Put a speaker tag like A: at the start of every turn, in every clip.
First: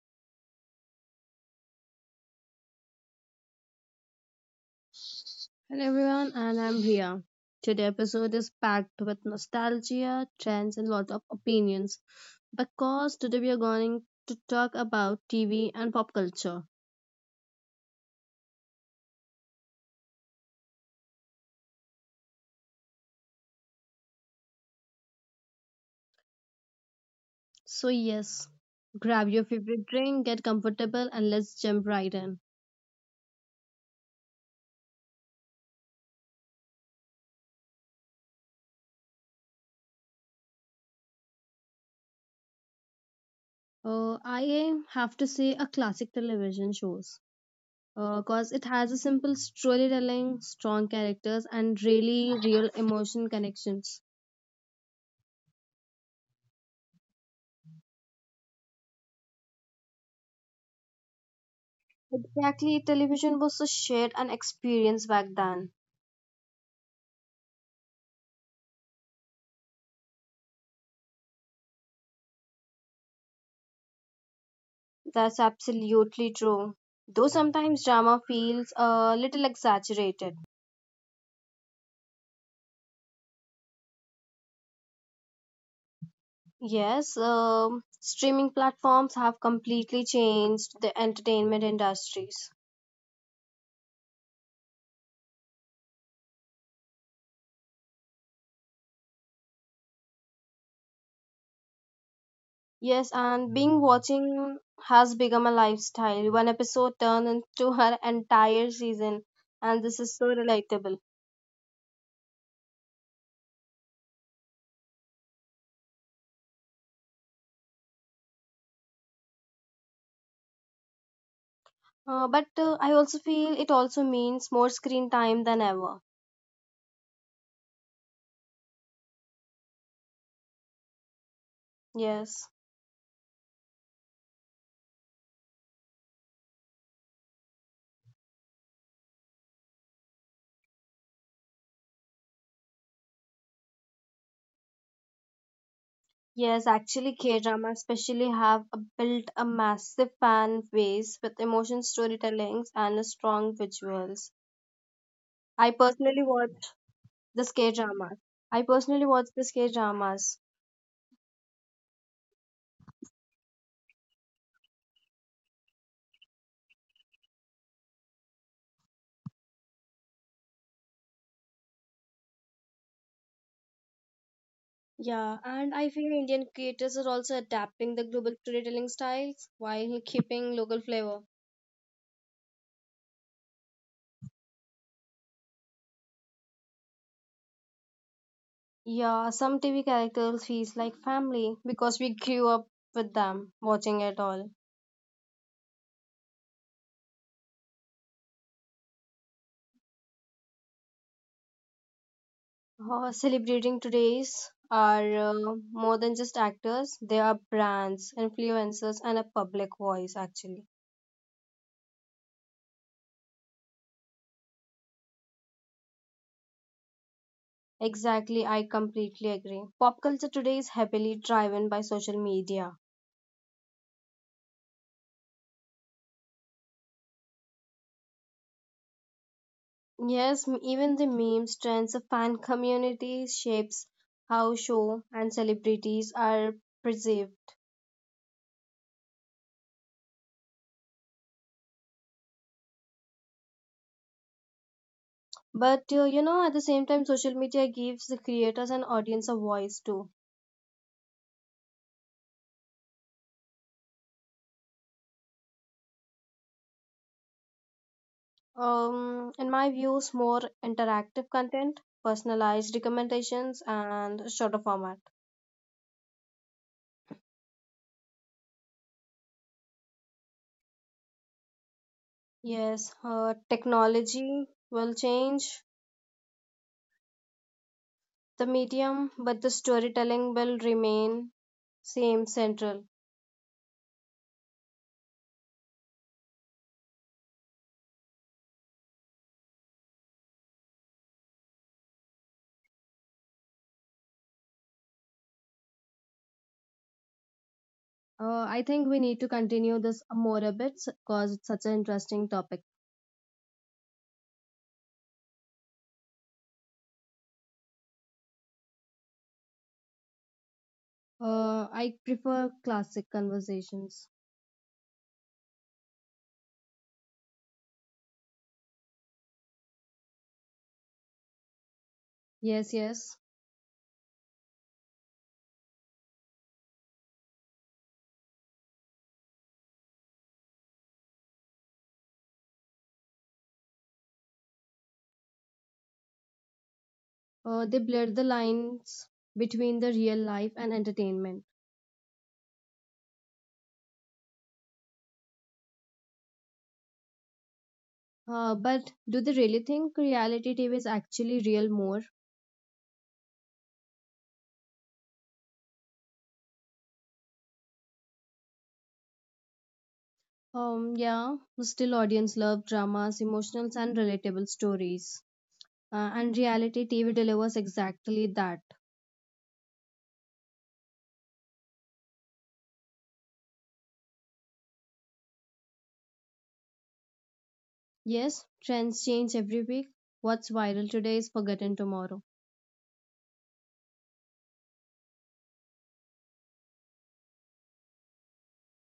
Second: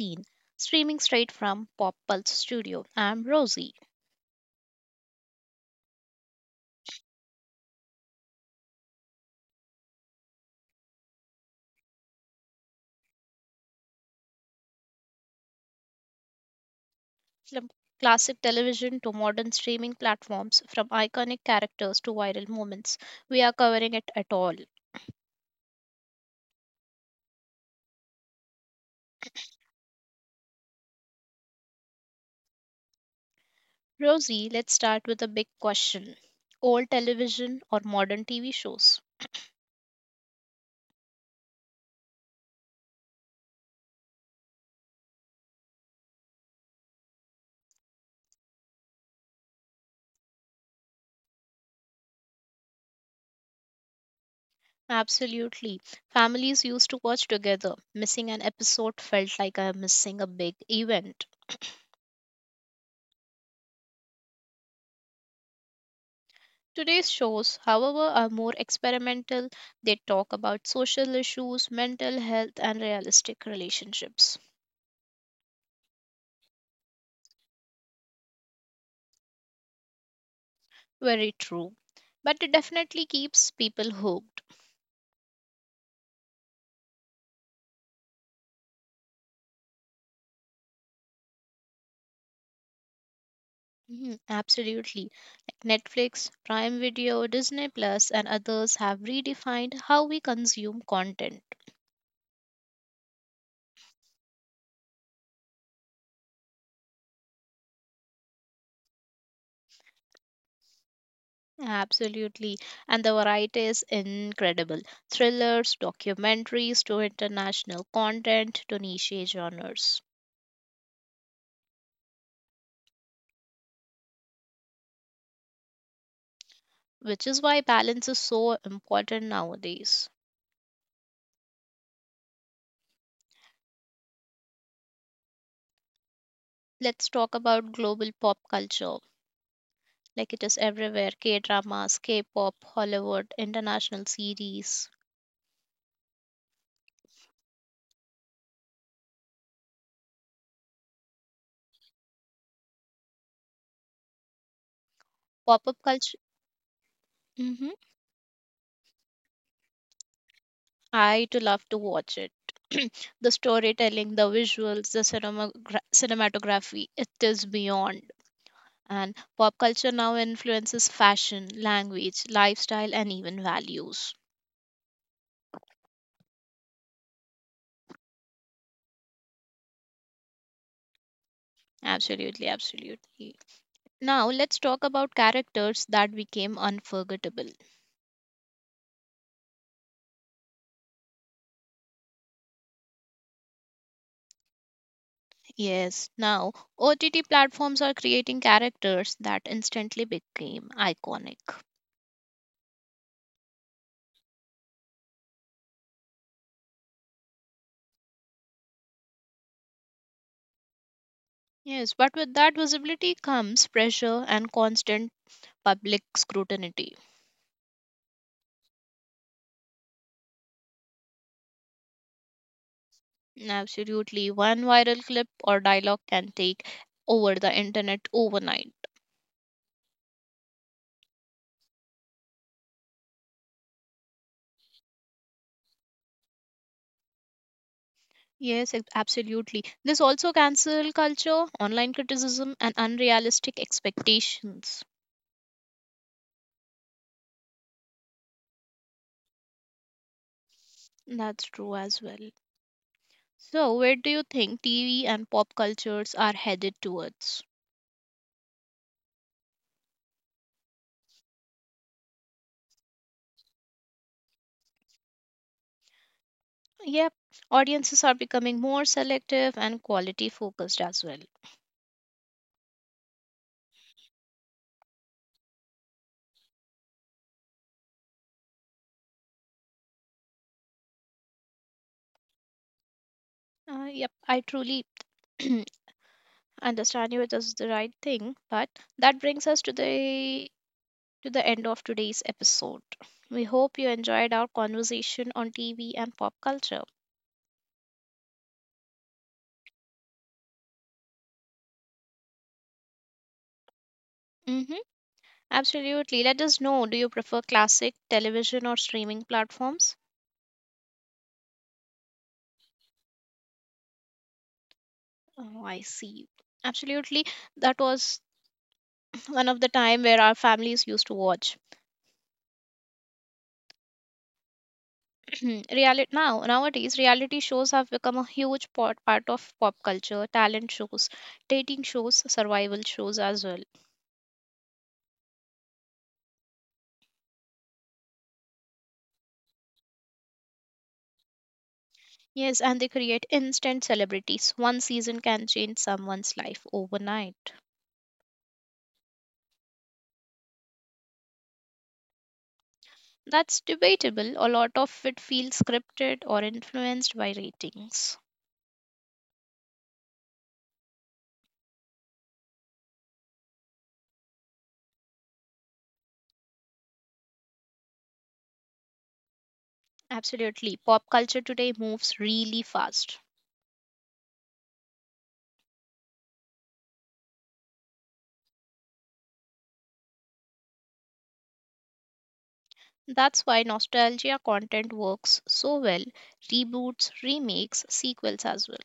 A: Scene, streaming straight from Pop Pulse Studio. I'm Rosie.
B: Hello everyone, and I'm Ria. Today episode is packed with nostalgia, trends, and lot of opinions. Because today we are going to talk about TV and pop culture.
A: From classic television to modern streaming platforms, from iconic characters to viral moments, we are covering it at all.
B: So yes, grab your favorite drink, get comfortable, and let's jump right in.
A: Rosie, let's start with a big question: old television or modern TV shows?
B: I have to say a classic television shows. Because it has a simple storytelling, strong characters, and really real emotion connections.
A: Absolutely. Families used to watch together. Missing an episode felt like I'm missing a big event.
B: Exactly, television was a shared an experience back then.
A: Today's shows, however, are more experimental. They talk about social issues, mental health, and realistic relationships.
B: That's absolutely true. Though sometimes drama feels a little exaggerated.
A: Very true. But it definitely keeps people hooked.
B: Yes, streaming platforms have completely changed the entertainment industries.
A: Mhm, absolutely. Netflix, Prime Video, Disney Plus, and others have redefined how we consume content.
B: Yes, and being watching has become a lifestyle. One episode turned into her entire season, and this is so relatable.
A: Absolutely. And the variety is incredible: thrillers, documentaries, to international content, to niche genres.
B: But I also feel it also means more screen time than ever.
A: Which is why balance is so important nowadays.
B: Yes.
A: Let's talk about global pop culture. Like it is everywhere: K dramas, K pop, Hollywood, international series.
B: Yes, actually, K drama especially built a massive fan base with emotion storytellings and a strong visuals.
A: Pop
B: I
A: up culture.
B: personally watch the
A: Hmm.
B: K dramas. I personally watch the K dramas.
A: I too love to watch it. The storytelling, the visuals, the cinematography, it is beyond. And pop culture now influences fashion, language, lifestyle, and even values.
B: Yeah, and I feel Indian creators are also adapting the global storytelling styles while keeping local flavor.
A: Absolutely, absolutely. Now let's talk about characters that became unforgettable.
B: Yeah, some TV characters feels like family because we grew up with them watching it all.
A: Yes, now OTT platforms are creating characters that instantly became iconic.
B: Celebrating today's are more than just actors, they are brands, influencers, and a public voice actually.
A: Yes, but with that visibility comes pressure and constant public scrutiny.
B: Exactly, I completely agree. Pop culture today is heavily driven by social media.
A: Absolutely, one viral clip or dialogue can take over the internet overnight.
B: Yes, even the memes, trends of fan communities shapes how show and celebrities are perceived.
A: Yes, absolutely. This also cancel culture, online criticism, and unrealistic expectations.
B: But you know, at the same time social media gives the creators and audience a voice too.
A: That's true as well. So, where do you think TV and pop cultures are headed towards?
B: In my views, more interactive content, personalized recommendations, and shorter format.
A: Yep, audiences are becoming more selective and quality focused as well.
B: Yes, technology will change the medium, but the storytelling will remain same central.
A: Yep, I truly understand you. It is the right thing, but that brings us to the end of today's episode. We hope you enjoyed our conversation on TV and pop culture.
B: I think we need to continue this more a bit because it's such an interesting topic.
A: Mm-hmm, absolutely. Let us know. Do you prefer classic television or streaming platforms?
B: I prefer classic conversations.
A: Oh, I see. Absolutely. That was one of the time where our families used to watch.
B: Yes, yes.
A: Reality, now nowadays reality shows have become a huge part of pop culture: talent shows, dating shows, survival shows as well.
B: They blur the lines between the real life and entertainment.
A: Yes, and they create instant celebrities. One season can change someone's life overnight.
B: But do they really think reality TV is actually real more?
A: That's debatable. A lot of it feels scripted or influenced by ratings.
B: Yeah, still audience love dramas, emotionals, and relatable stories. And reality TV delivers exactly that.
A: Absolutely, pop culture today moves really fast.
B: Yes, trends change every week. What's viral today is forgotten tomorrow.
A: That's why nostalgia content works so well. Reboots, remakes, sequels as well.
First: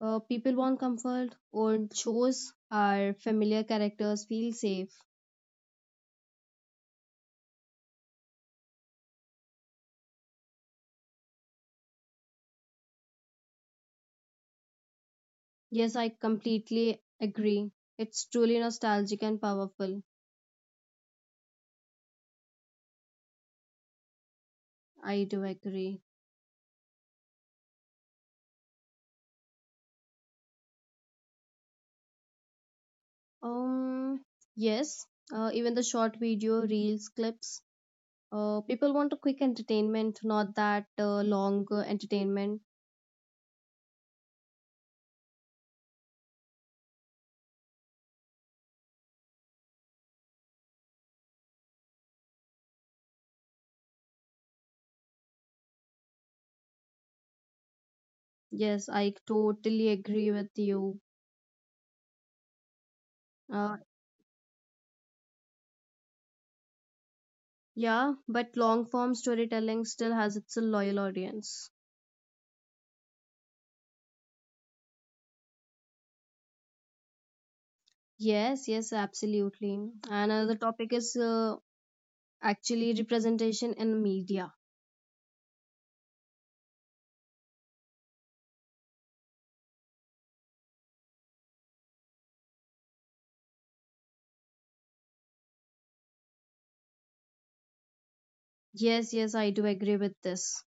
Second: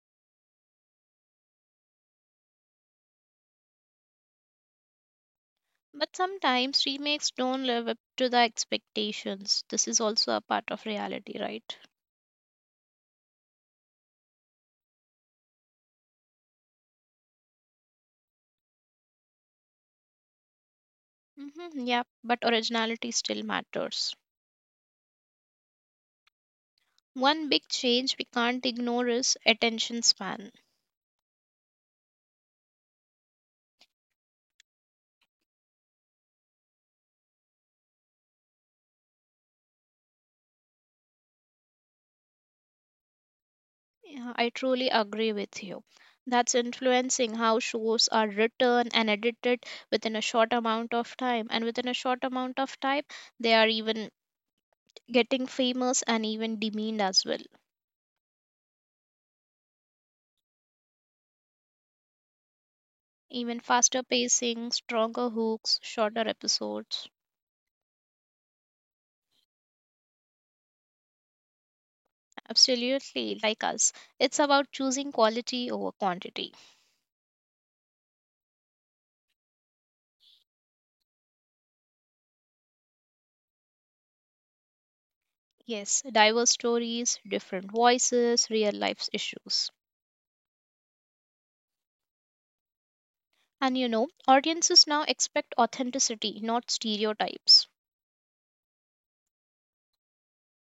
B: People want comfort, old shows are familiar characters, feel safe.
A: But sometimes remakes don't live up to the expectations. This is also a part of reality, right?
B: Yes, I completely agree. It's truly nostalgic and powerful.
A: Yeah, but originality still matters.
B: I do agree.
A: One big change we can't ignore is attention span.
B: Um, yes, even the short video, reels, clips. People want a quick entertainment, not that long entertainment.
A: Yeah, I truly agree with you. That's influencing how shows are written and edited within a short amount of time. And within a short amount of time, they are even getting famous and even demeaned as well.
B: Yes, I totally agree with you.
A: Even
B: Uh,
A: faster pacing, stronger hooks, shorter episodes.
B: yeah, but long form storytelling still has its loyal audience.
A: Absolutely, like us. It's about choosing quality over quantity.
B: Yes, yes, absolutely. And another topic is actually representation in media.
A: Yes, diverse stories, different voices, real life issues. And audiences now expect authenticity, not stereotypes.
B: Yes, yes, I do agree with this.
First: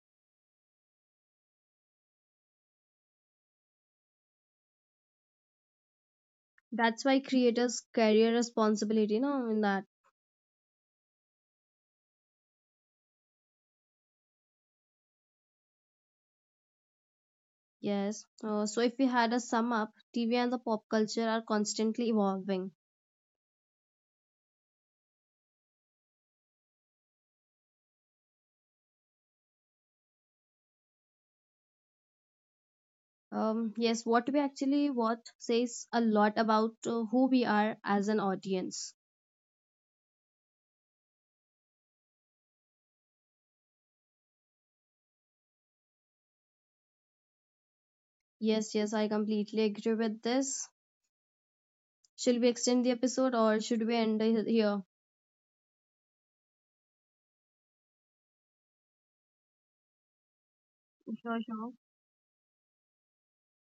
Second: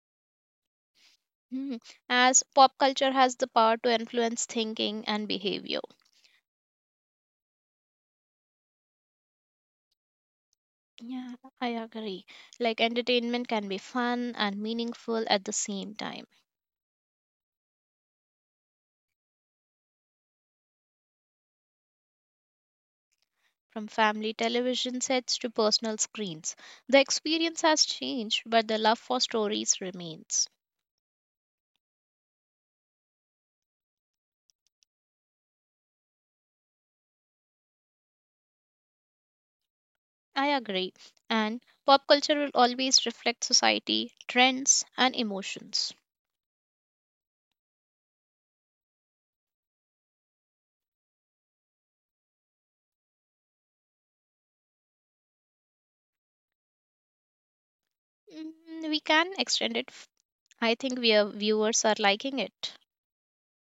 A: Hmm, as pop culture has the power to influence thinking and behavior.
B: That's why creators' carry a responsibility, no, in that.
A: Yeah, I agree. Like entertainment can be fun and meaningful at the same time.
B: Yes. So if we had a sum up, TV and the pop culture are constantly evolving.
A: From family television sets to personal screens, the experience has changed, but the love for stories remains.
B: Yes, what we actually watch says a lot about who we are as an audience.
A: I agree, and pop culture will always reflect society, trends, and emotions.
B: Yes, yes, I completely agree with this. Shall we extend the episode or should we end it here?
A: Mm, we can extend it. I think
B: Sure, sure.
A: viewers are liking it.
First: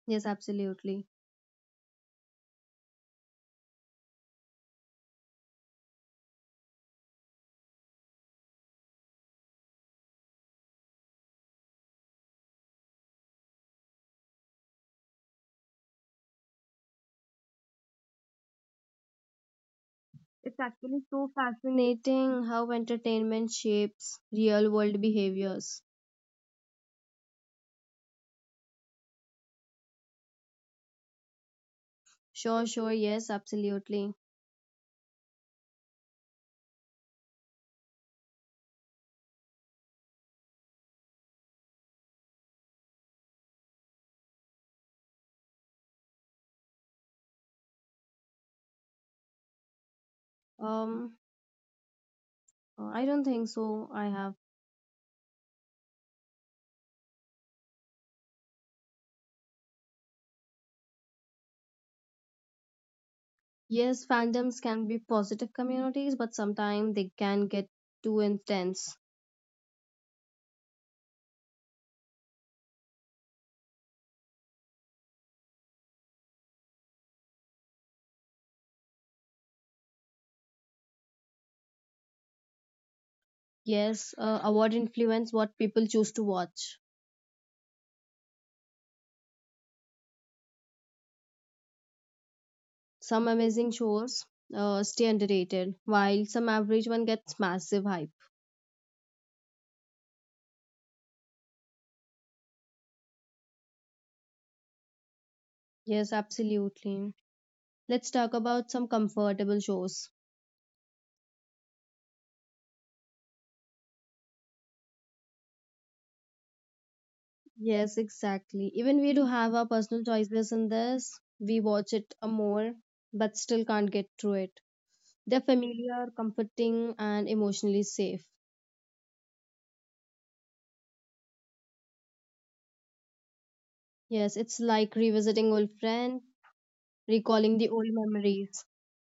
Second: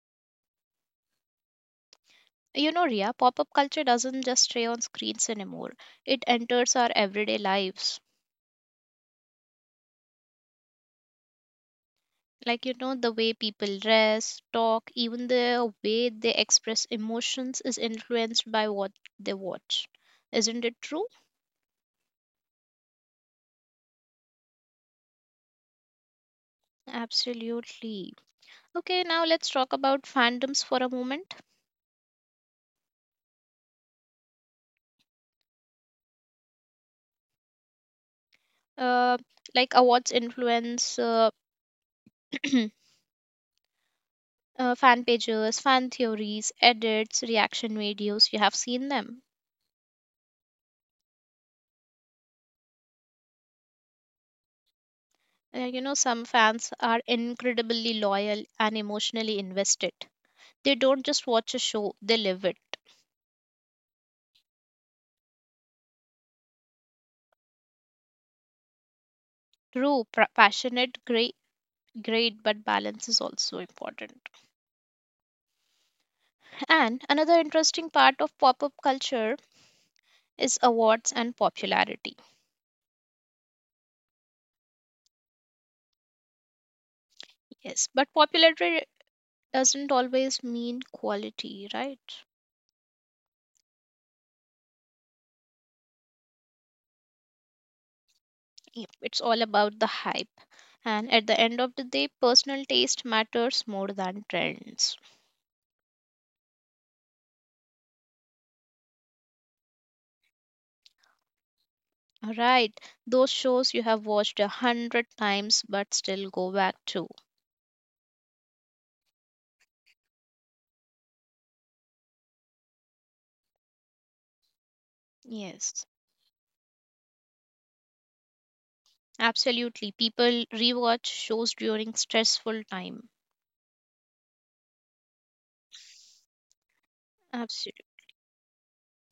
B: Yes, absolutely.
A: You know, Ria, pop up culture doesn't just stay on screens anymore, it enters our everyday lives. Like the way people dress, talk, even the way they express emotions is influenced by what they watch,
B: It's
A: isn't it
B: actually
A: true?
B: so fascinating how entertainment shapes real world behaviors.
A: Absolutely. Okay, now let's talk about fandoms for a moment.
B: Sure, sure, yes, absolutely.
A: uh, like awards influence, fan pages, fan theories, edits, reaction videos, you have seen them?
B: Um, I don't think so. I have.
A: Some fans are incredibly loyal and emotionally invested. They don't just watch a show, they live it.
B: Yes, fandoms can be positive communities, but sometimes they can get too intense.
A: True. Passionate, great, great, but balance is also important. And another interesting part of pop-up culture is awards and popularity.
B: Yes, award influence what people choose to watch.
A: Yes, but popularity doesn't always mean quality, right?
B: Some amazing shows stay underrated, while some average one gets massive hype.
A: Yep, it's all about the hype. And at the end of the day, personal taste matters more than trends.
B: Yes, absolutely. Let's talk about some comfortable shows.
A: All right, those shows you have watched 100 times but still go back to.
B: Yes, exactly. Even we do have our personal choices in this. We watch it a more, but still can't get through it. They're
A: Yes.
B: familiar, comforting, and emotionally safe.
A: Absolutely. People rewatch shows during stressful time.
B: Yes, it's like revisiting old friend, recalling the old
A: Absolutely.
B: memories.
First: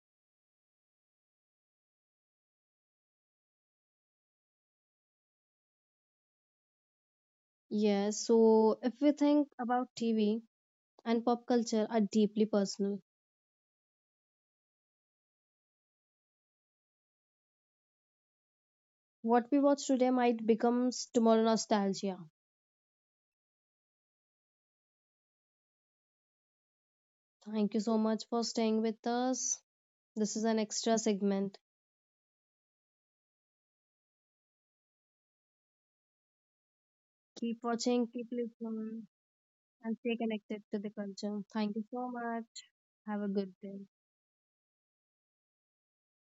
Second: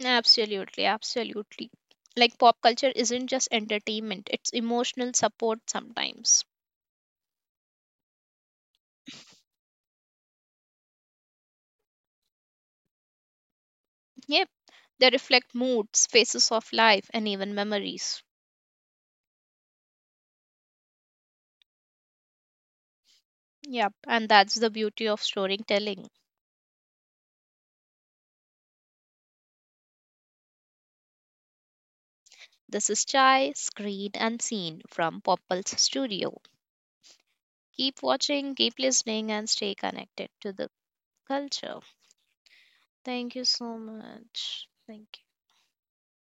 A: Absolutely. Absolutely. Like pop culture isn't just entertainment, it's emotional support sometimes.
B: Yes, so if we think about TV and pop culture are deeply personal.
A: Yep. They reflect moods, phases of life, and even memories.
B: What we watch today might become tomorrow nostalgia.
A: Yep. And that's the beauty of storytelling.
B: Thank you so much for staying with us. This is an extra segment.
A: This is Chai, screened and seen from Pop Pulse Studio.
B: Keep
A: Keep
B: watching, keep
A: watching, keep
B: listening,
A: listening, and stay
B: and stay
A: connected to
B: connected
A: the
B: to the culture. Thank
A: culture.
B: you so much. Have a
A: Thank you
B: good
A: so
B: day.
A: much. Thank you.